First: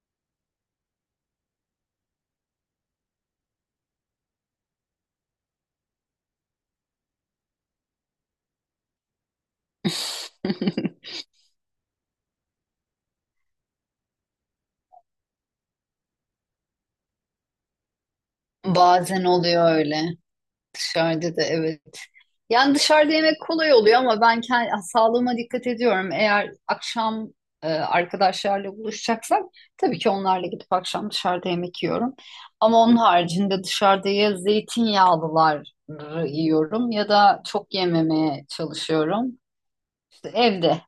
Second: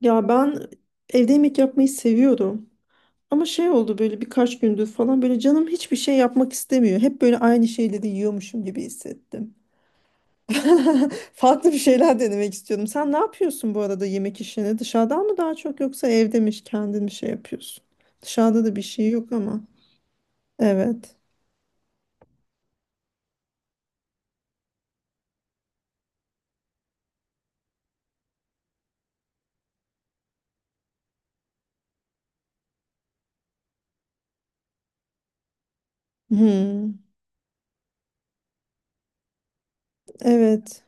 Ya ben evde yemek yapmayı seviyorum. Ama şey oldu, böyle birkaç gündür falan böyle canım hiçbir şey yapmak istemiyor. Hep böyle aynı şeyleri yiyormuşum gibi hissettim. Farklı bir şeyler denemek istiyorum. Sen ne yapıyorsun bu arada yemek işini? Dışarıdan mı daha çok, yoksa evde mi kendin mi şey yapıyorsun? Dışarıda da bir şey Bazen yok ama. oluyor öyle. Evet. Dışarıda da evet. Yani dışarıda yemek kolay oluyor ama ben kendi sağlığıma dikkat ediyorum. Eğer akşam arkadaşlarla buluşacaksak tabii ki onlarla gidip akşam dışarıda yemek yiyorum. Ama onun haricinde dışarıda ya zeytinyağlılar yiyorum Hmm, ya da çok yememeye çalışıyorum. İşte evde evet.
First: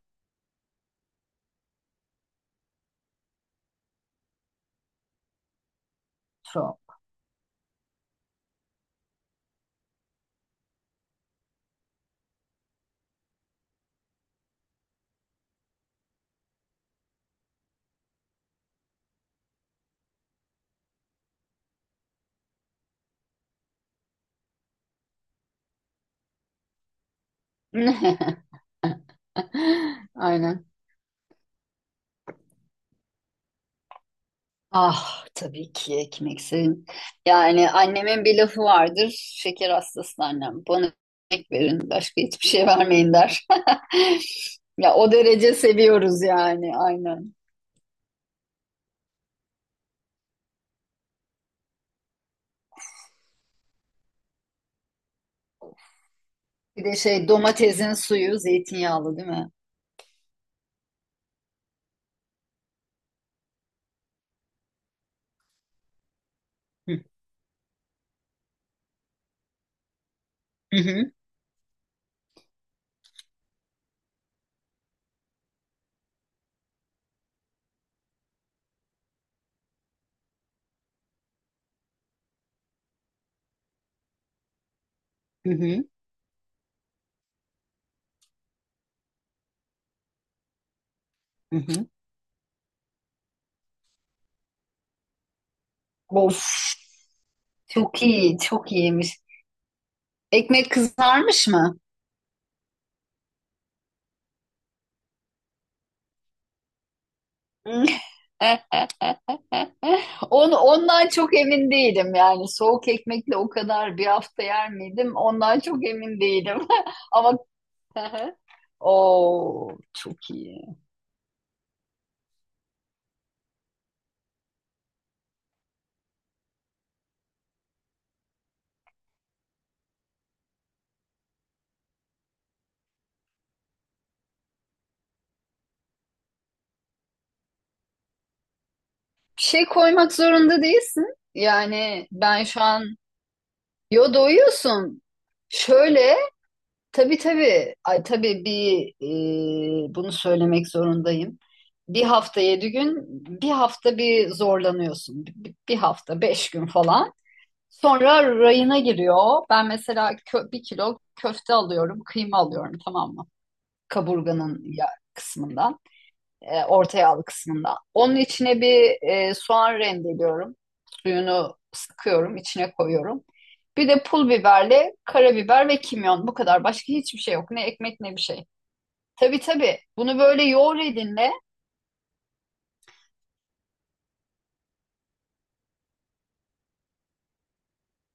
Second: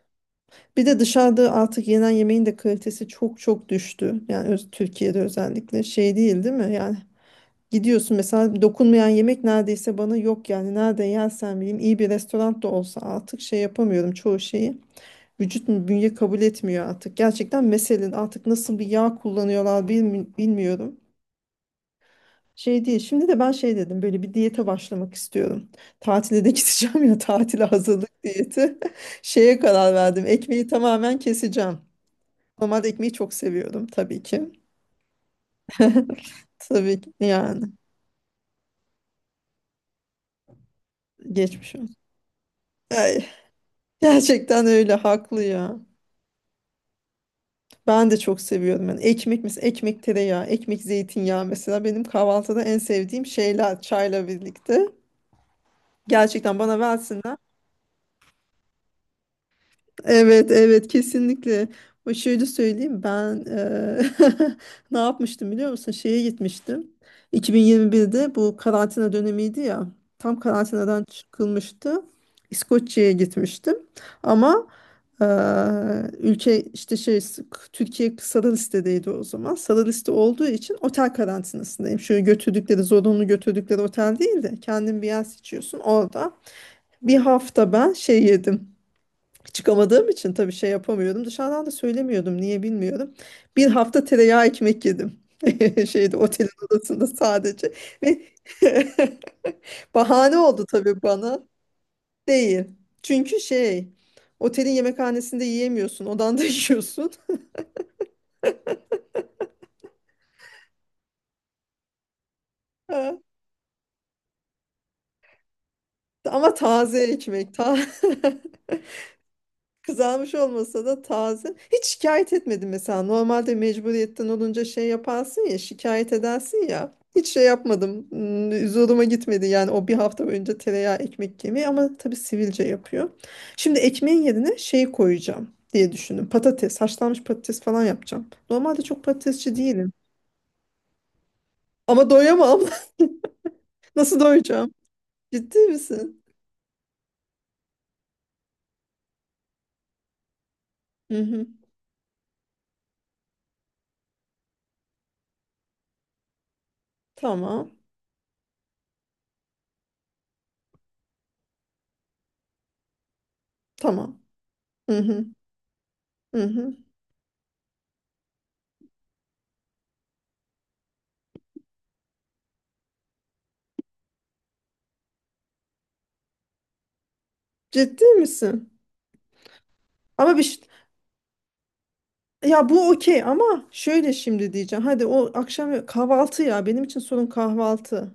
Bir de dışarıda artık yenen yemeğin de kalitesi çok düştü. Yani öz- Türkiye'de özellikle şey, değil mi? Yani çok. gidiyorsun mesela, dokunmayan yemek neredeyse bana yok, yani nerede yersen bileyim, iyi bir restoran da olsa artık şey yapamıyorum çoğu şeyi. Vücut mu, bünye kabul etmiyor artık gerçekten, meselen artık nasıl bir yağ kullanıyorlar bilmi- bilmiyorum. Şey değil, şimdi de ben şey dedim, böyle bir diyete başlamak istiyorum. Tatile de gideceğim ya, tatile hazırlık diyeti. Şeye karar verdim, Aynen. ekmeği tamamen keseceğim. Normalde ekmeği çok seviyorum tabii ki. Ah, tabii ki ekmeksin. Tabii ki yani. Yani annemin bir lafı vardır. Şeker hastası annem. "Bana ekmek Geçmiş verin. olsun. Başka hiçbir şey vermeyin," Ay, der. gerçekten öyle, Ya o haklı derece ya. seviyoruz yani, aynen. Ben de çok seviyorum. Yani ekmek, mesela ekmek tereyağı, ekmek zeytinyağı, mesela benim kahvaltıda en sevdiğim şeyler çayla birlikte. Gerçekten bana Bir de şey, versinler. domatesin suyu zeytinyağlı değil mi? Evet evet, kesinlikle. O, şöyle söyleyeyim, ben ne yapmıştım biliyor musun? Şeye gitmiştim. Hı 2021'de bu karantina dönemiydi ya. Tam karantinadan hı çıkılmıştı. İskoçya'ya gitmiştim. Ama ülke işte şey, Türkiye sarı listedeydi o zaman. Sarı liste olduğu için otel karantinasındayım. Şöyle, götürdükleri zorunlu götürdükleri otel değil de kendin bir yer hı seçiyorsun hı. orada. Bir hafta ben şey yedim. Çıkamadığım için tabii şey yapamıyordum. Hı Dışarıdan da hı. söylemiyordum, niye bilmiyorum. Bir hafta tereyağı ekmek yedim. Şeyde, Of, otelin odasında sadece. çok Ve iyi, çok iyiymiş. bahane oldu Ekmek tabii bana. kızarmış mı? Değil. Çünkü şey, otelin yemekhanesinde yiyemiyorsun, odanda yiyorsun. Eh, ondan çok emin değilim yani, soğuk Ha. ekmekle o kadar bir hafta yer miydim ondan çok emin Ama değilim taze ama ekmek, ta o çok kızarmış iyi. olmasa da taze. Hiç şikayet etmedim mesela. Normalde mecburiyetten olunca şey yaparsın ya, şikayet edersin ya. Hiç şey yapmadım. Hmm, zoruma gitmedi yani o bir hafta önce tereyağı ekmek yemeği, ama tabii sivilce yapıyor. Şimdi ekmeğin yerine şey koyacağım diye düşündüm. Patates, haşlanmış patates falan yapacağım. Normalde çok Bir patatesçi şey değilim. koymak zorunda değilsin yani. Ama Ben doyamam. şu an, yo, Nasıl doyacağım? doyuyorsun, Ciddi şöyle, misin? tabii tabii, ay, tabii bir bunu söylemek Hı zorundayım. hı. Bir hafta 7 gün, bir hafta, bir zorlanıyorsun bir hafta 5 gün falan. Tamam. Sonra rayına giriyor. Ben mesela bir kilo köfte alıyorum, kıyma alıyorum, tamam mı? Tamam. Kaburganın ya Hı hı. kısmından, Hı hı. orta yağlı kısmından. Onun içine bir soğan rendeliyorum. Suyunu sıkıyorum, içine koyuyorum. Bir de pul biberle karabiber ve kimyon. Bu kadar. Başka hiçbir şey yok. Ne ekmek Ciddi ne bir şey. misin? Tabii tabii. Bunu Ama bir böyle ş- yoğur elinle, ya bu okey, ama şöyle şimdi diyeceğim. Hadi o akşam, kahvaltı ya, benim için sorun kahvaltı.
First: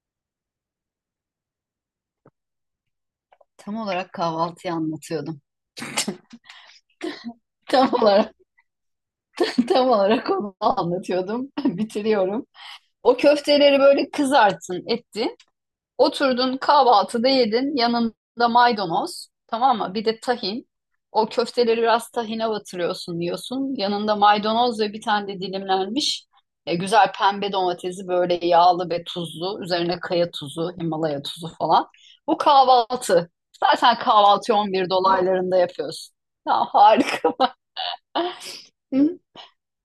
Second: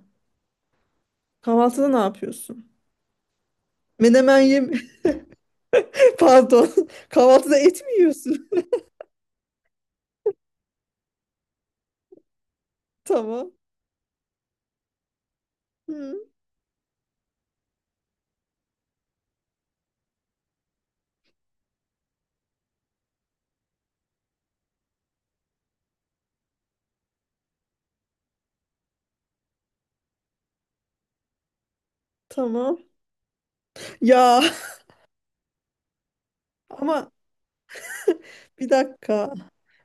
Kahvaltıda ne yapıyorsun? tam olarak Menemen yem kahvaltıyı anlatıyordum. pardon. Kahvaltıda et Tam mi olarak yiyorsun? tam olarak onu anlatıyordum. Bitiriyorum. O Tamam. köfteleri böyle kızarttın, ettin. Hı, Oturdun, kahvaltıda yedin. Yanında maydanoz. Tamam mı? Bir de tahin. O köfteleri biraz tahine batırıyorsun, yiyorsun. Yanında maydanoz ve bir tane de dilimlenmiş güzel pembe domatesi, böyle yağlı ve tuzlu. Üzerine kaya tuzu, Himalaya tuzu falan. Bu tamam. kahvaltı. Zaten Ya kahvaltıyı 11 dolaylarında yapıyorsun. Ya, ama harika. bir dakika.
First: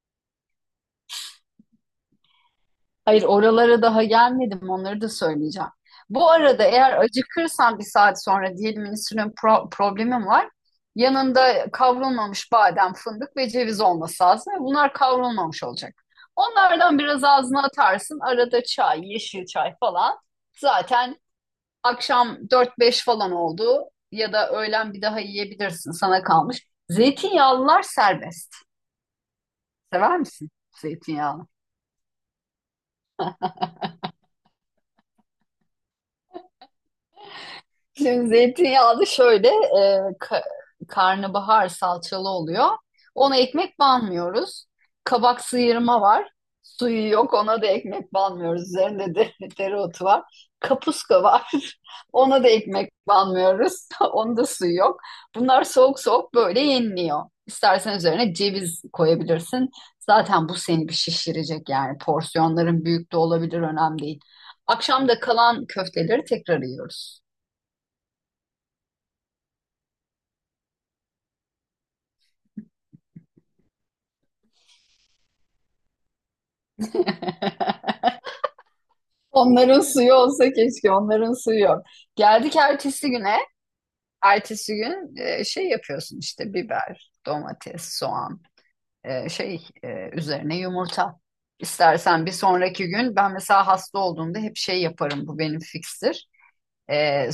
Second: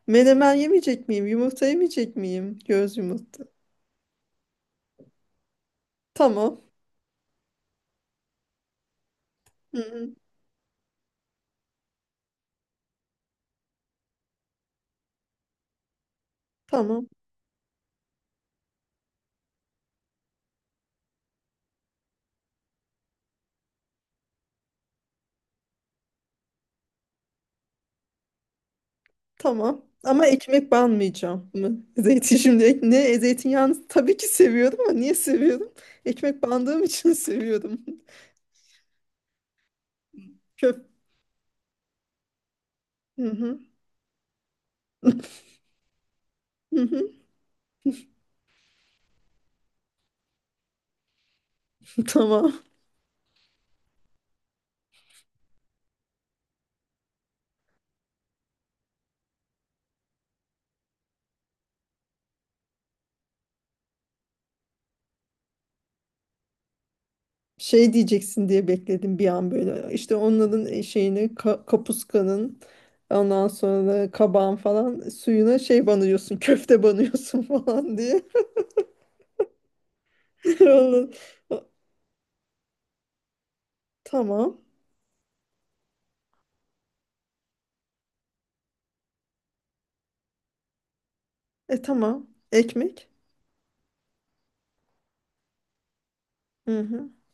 Menemen yemeyecek miyim? Yumurta yemeyecek miyim? Göz Hayır, yumurta. oralara daha gelmedim, onları da söyleyeceğim. Bu Tamam. arada eğer acıkırsan bir saat sonra diyelim, insülin Hı hı. problemim var. Yanında kavrulmamış badem, fındık ve ceviz olması lazım. Bunlar kavrulmamış olacak. Onlardan Tamam. biraz ağzına atarsın. Arada çay, yeşil çay falan. Zaten akşam dört beş falan oldu ya da öğlen bir daha yiyebilirsin, sana kalmış. Zeytinyağlılar serbest. Tamam. Sever Ama misin ekmek zeytinyağı? banmayacağım mı? Zeytin şimdi ek-, ne, zeytinyağını tabii ki seviyordum, ama niye seviyordum? Ekmek bandığım için seviyordum. Şimdi zeytinyağı da şöyle ka- Köp. karnabahar salçalı oluyor. Hı Ona hı. ekmek banmıyoruz. Kabak sıyırma var. Hı Suyu hı. yok, ona da ekmek banmıyoruz. Üzerinde de dereotu var. Kapuska var. Ona da Tamam. ekmek banmıyoruz. Onda da suyu yok. Bunlar soğuk soğuk böyle yeniliyor. İstersen üzerine ceviz koyabilirsin. Zaten bu seni bir şişirecek yani. Porsiyonların büyük de olabilir, önemli değil. Akşam da kalan köfteleri tekrar yiyoruz. Şey diyeceksin diye bekledim bir an böyle. İşte onların şeyini ka- kapuskanın, ondan sonra da kabağın falan suyuna şey banıyorsun. Köfte banıyorsun falan diye. Onların suyu olsa keşke, Onun- onların suyu o- yok. Geldik ertesi güne. tamam. Ertesi gün şey yapıyorsun işte: biber, domates, soğan, şey, üzerine yumurta. E İstersen tamam. bir sonraki Ekmek. gün, ben mesela hasta olduğumda hep şey yaparım, bu benim fikstir. Hı hı. E,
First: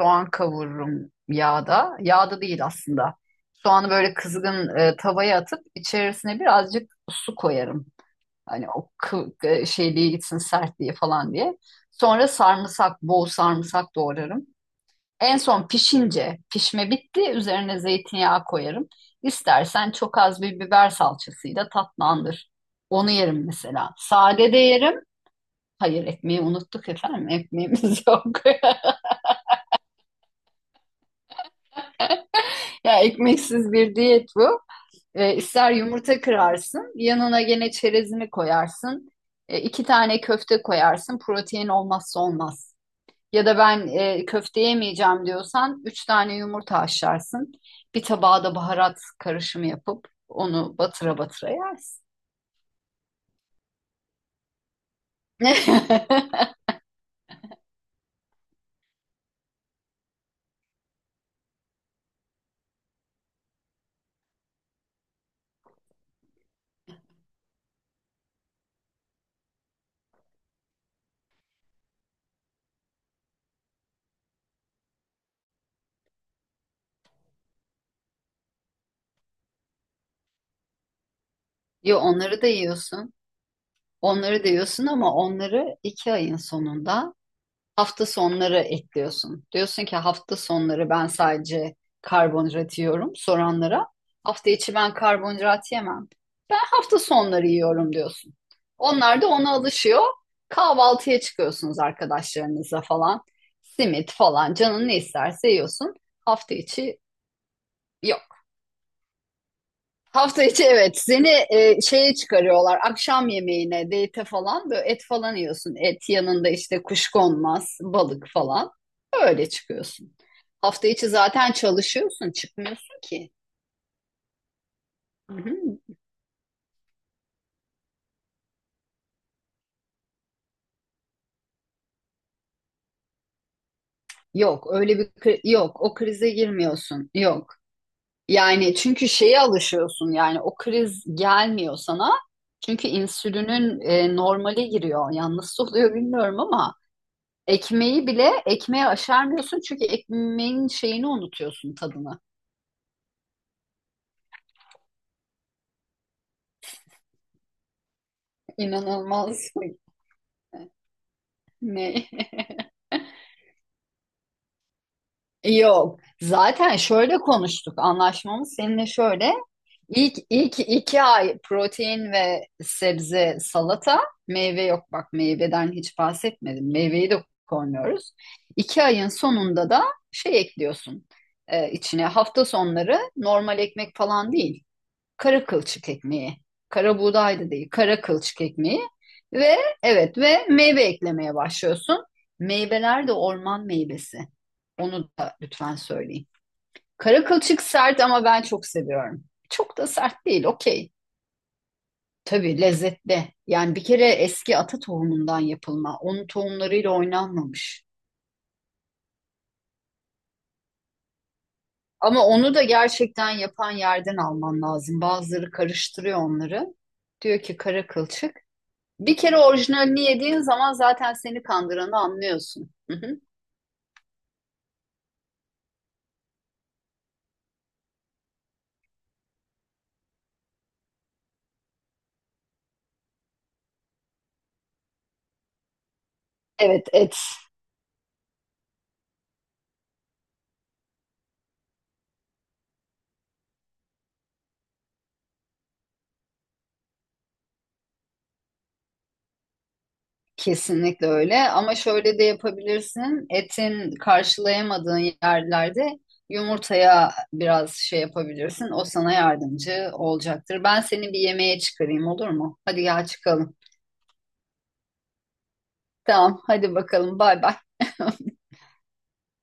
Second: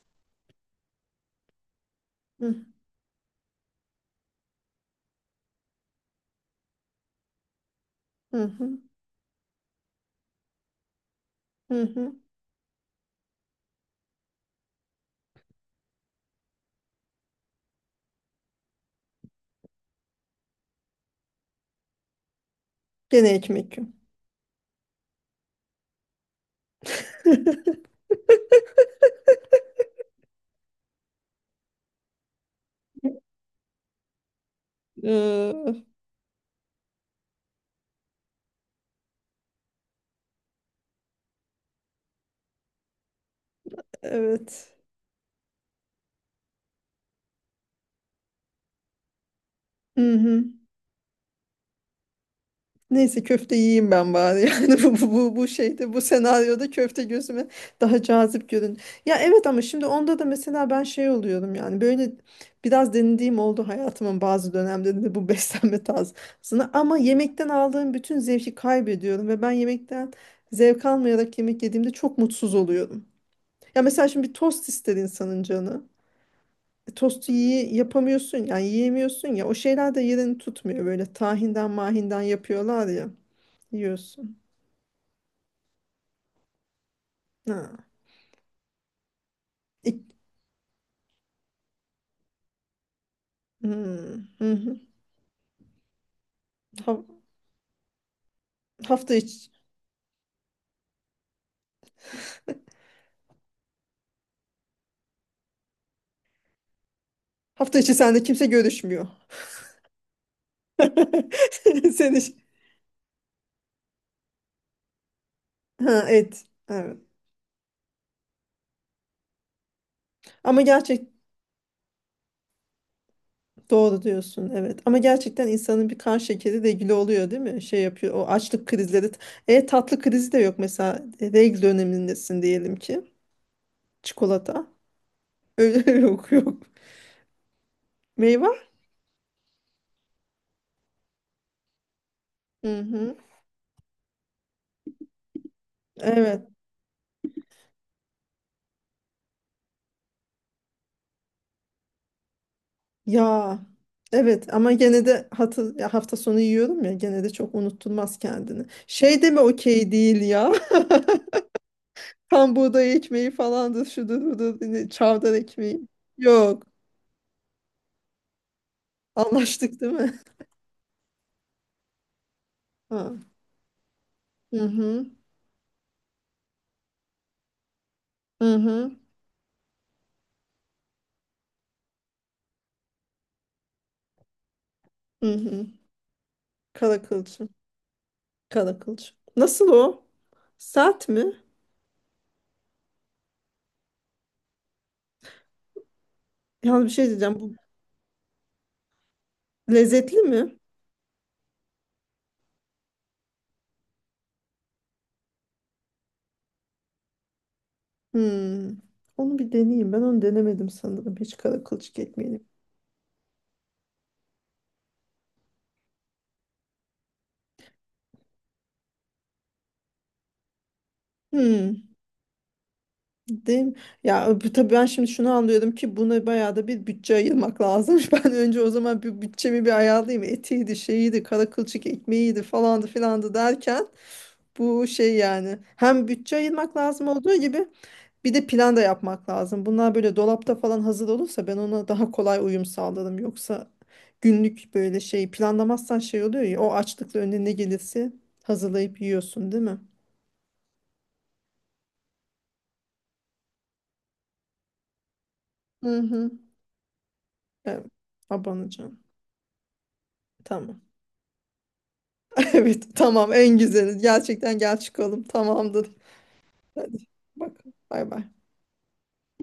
Soğan kavururum yağda. Yağda Hı hı. değil aslında. Soğanı böyle kızgın tavaya atıp içerisine birazcık su koyarım. Hı Hani hı. o şeyliğe gitsin, sertliği falan diye. Hı hı. Sonra sarımsak, bol sarımsak doğrarım. En son pişince, pişme bitti, üzerine zeytinyağı koyarım. İstersen çok az bir biber salçasıyla tatlandır. Onu Gene yerim ekmek. mesela. Sade de yerim. Hayır, ekmeği unuttuk efendim. Ekmeğimiz yok. Ya, ekmeksiz bir diyet bu. İster Ee, yumurta kırarsın, yanına gene çerezini koyarsın. İki tane köfte koyarsın. Protein olmazsa olmaz. Ya da "Ben köfte evet. yemeyeceğim," diyorsan üç tane yumurta haşlarsın. Bir tabağa da baharat karışımı yapıp Hı hı. onu batıra batıra yersin. Neyse köfte yiyeyim ben bari. Yani bu şeyde, bu senaryoda köfte gözüme daha cazip görün. Ya evet, ama şimdi onda da mesela ben şey oluyorum, yani böyle biraz denediğim oldu hayatımın bazı dönemlerinde bu beslenme tarzını, ama yemekten aldığım bütün zevki kaybediyorum ve ben yemekten zevk almayarak yemek yediğimde çok mutsuz oluyorum. Ya mesela şimdi bir tost ister insanın canı. Tostu yiye- yapamıyorsun yani, yiyemiyorsun ya, o şeyler de yerini tutmuyor, böyle tahinden Yo, mahinden onları da yapıyorlar ya, yiyorsun. yiyorsun. Onları da yiyorsun ama onları 2 ayın sonunda Ha. hafta sonları ekliyorsun. Diyorsun ki İk- hafta sonları ben sadece karbonhidrat yiyorum soranlara. hmm, hı Hafta içi hı. ben karbonhidrat yemem. Ben hafta Ha- sonları yiyorum diyorsun. hafta Onlar da içi, ona alışıyor. Kahvaltıya çıkıyorsunuz arkadaşlarınızla falan. Simit falan canın ne isterse yiyorsun. Hafta içi hafta içi sende yok. kimse görüşmüyor. Hafta içi evet, seni şeye Seni, çıkarıyorlar, akşam yemeğine, date falan, böyle et falan yiyorsun, ha, et et. yanında işte Evet. kuşkonmaz, balık falan, öyle çıkıyorsun. Ama Hafta gerçek, içi zaten çalışıyorsun, çıkmıyorsun ki. doğru diyorsun evet. Ama Hı gerçekten hı. insanın bir kan şekeri regüle oluyor değil mi? Şey yapıyor o açlık krizleri. E tatlı krizi de yok mesela. E, regl dönemindesin diyelim ki. Yok Çikolata. öyle bir yok, Öyle o krize yok yok. girmiyorsun, yok. Meyve. Yani çünkü şeye alışıyorsun yani, o kriz gelmiyor sana. Hı Çünkü hı. insülinin normale giriyor. Yanlış oluyor bilmiyorum Evet ama ekmeği bile, ekmeğe aşarmıyorsun çünkü ekmeğin şeyini unutuyorsun, tadını. ya evet, ama gene de hatı, ya hafta sonu yiyorum ya, gene de çok unutturmaz kendini. Şey de mi İnanılmaz. okey değil ya, Ne? tam buğday ekmeği falandır şudur budur ne- çavdar ekmeği Yok. yok, Zaten şöyle konuştuk. Anlaşmamız seninle şöyle: anlaştık değil İlk, mi? ilk 2 ay protein ve Ha. sebze salata. Meyve Hı yok, hı, bak, meyveden hiç bahsetmedim. Meyveyi de koymuyoruz. hı İki hı, ayın sonunda da şey ekliyorsun içine. Hafta sonları normal ekmek falan değil. hı Kara hı, kılçık ekmeği. Kara kara buğday kılçım, da değil, kara kılçık kara ekmeği. kılçım. Ve Nasıl o? evet, ve meyve Sert eklemeye mi? başlıyorsun. Meyveler de orman meyvesi. Onu da lütfen söyleyin. Yalnız bir şey Kara diyeceğim, bu kılçık sert ama ben çok seviyorum. Çok da lezzetli sert değil, mi? okey. Tabii lezzetli. Yani bir kere eski ata tohumundan yapılma. Onun tohumlarıyla oynanmamış. Hmm. Onu bir deneyeyim, ben onu denemedim sanırım hiç, kara kılçık Ama ekmeğini. onu da gerçekten yapan yerden alman lazım. Bazıları karıştırıyor onları. Diyor ki kara kılçık. Bir kere orijinalini yediğin zaman zaten seni Hmm. kandıranı anlıyorsun. Hı hı. Değil mi? Ya bu- tabii ben şimdi şunu anlıyorum ki buna bayağı da bir bütçe ayırmak lazımmış. Ben önce o zaman bir bütçemi bir ayarlayayım. Etiydi, şeyiydi, kara kılçık ekmeğiydi falandı filandı derken, bu şey yani, hem bütçe ayırmak Evet, lazım et olduğu gibi bir de plan da yapmak lazım. Bunlar böyle dolapta falan hazır olursa ben ona daha kolay uyum sağlarım. Yoksa günlük böyle şey planlamazsan şey oluyor ya, o açlıkla önüne ne gelirse hazırlayıp yiyorsun değil mi? kesinlikle öyle ama şöyle de yapabilirsin. Etin karşılayamadığın Hı yerlerde hı. yumurtaya biraz Evet. şey yapabilirsin. O Abanacağım. sana yardımcı olacaktır. Tamam. Ben seni bir yemeğe çıkarayım, olur mu? Hadi Evet gel, tamam, çıkalım. en güzeli. Gerçekten gel çıkalım. Tamamdır. Tamam, hadi Hadi bakalım. Bay bay. bakalım. Bay bay.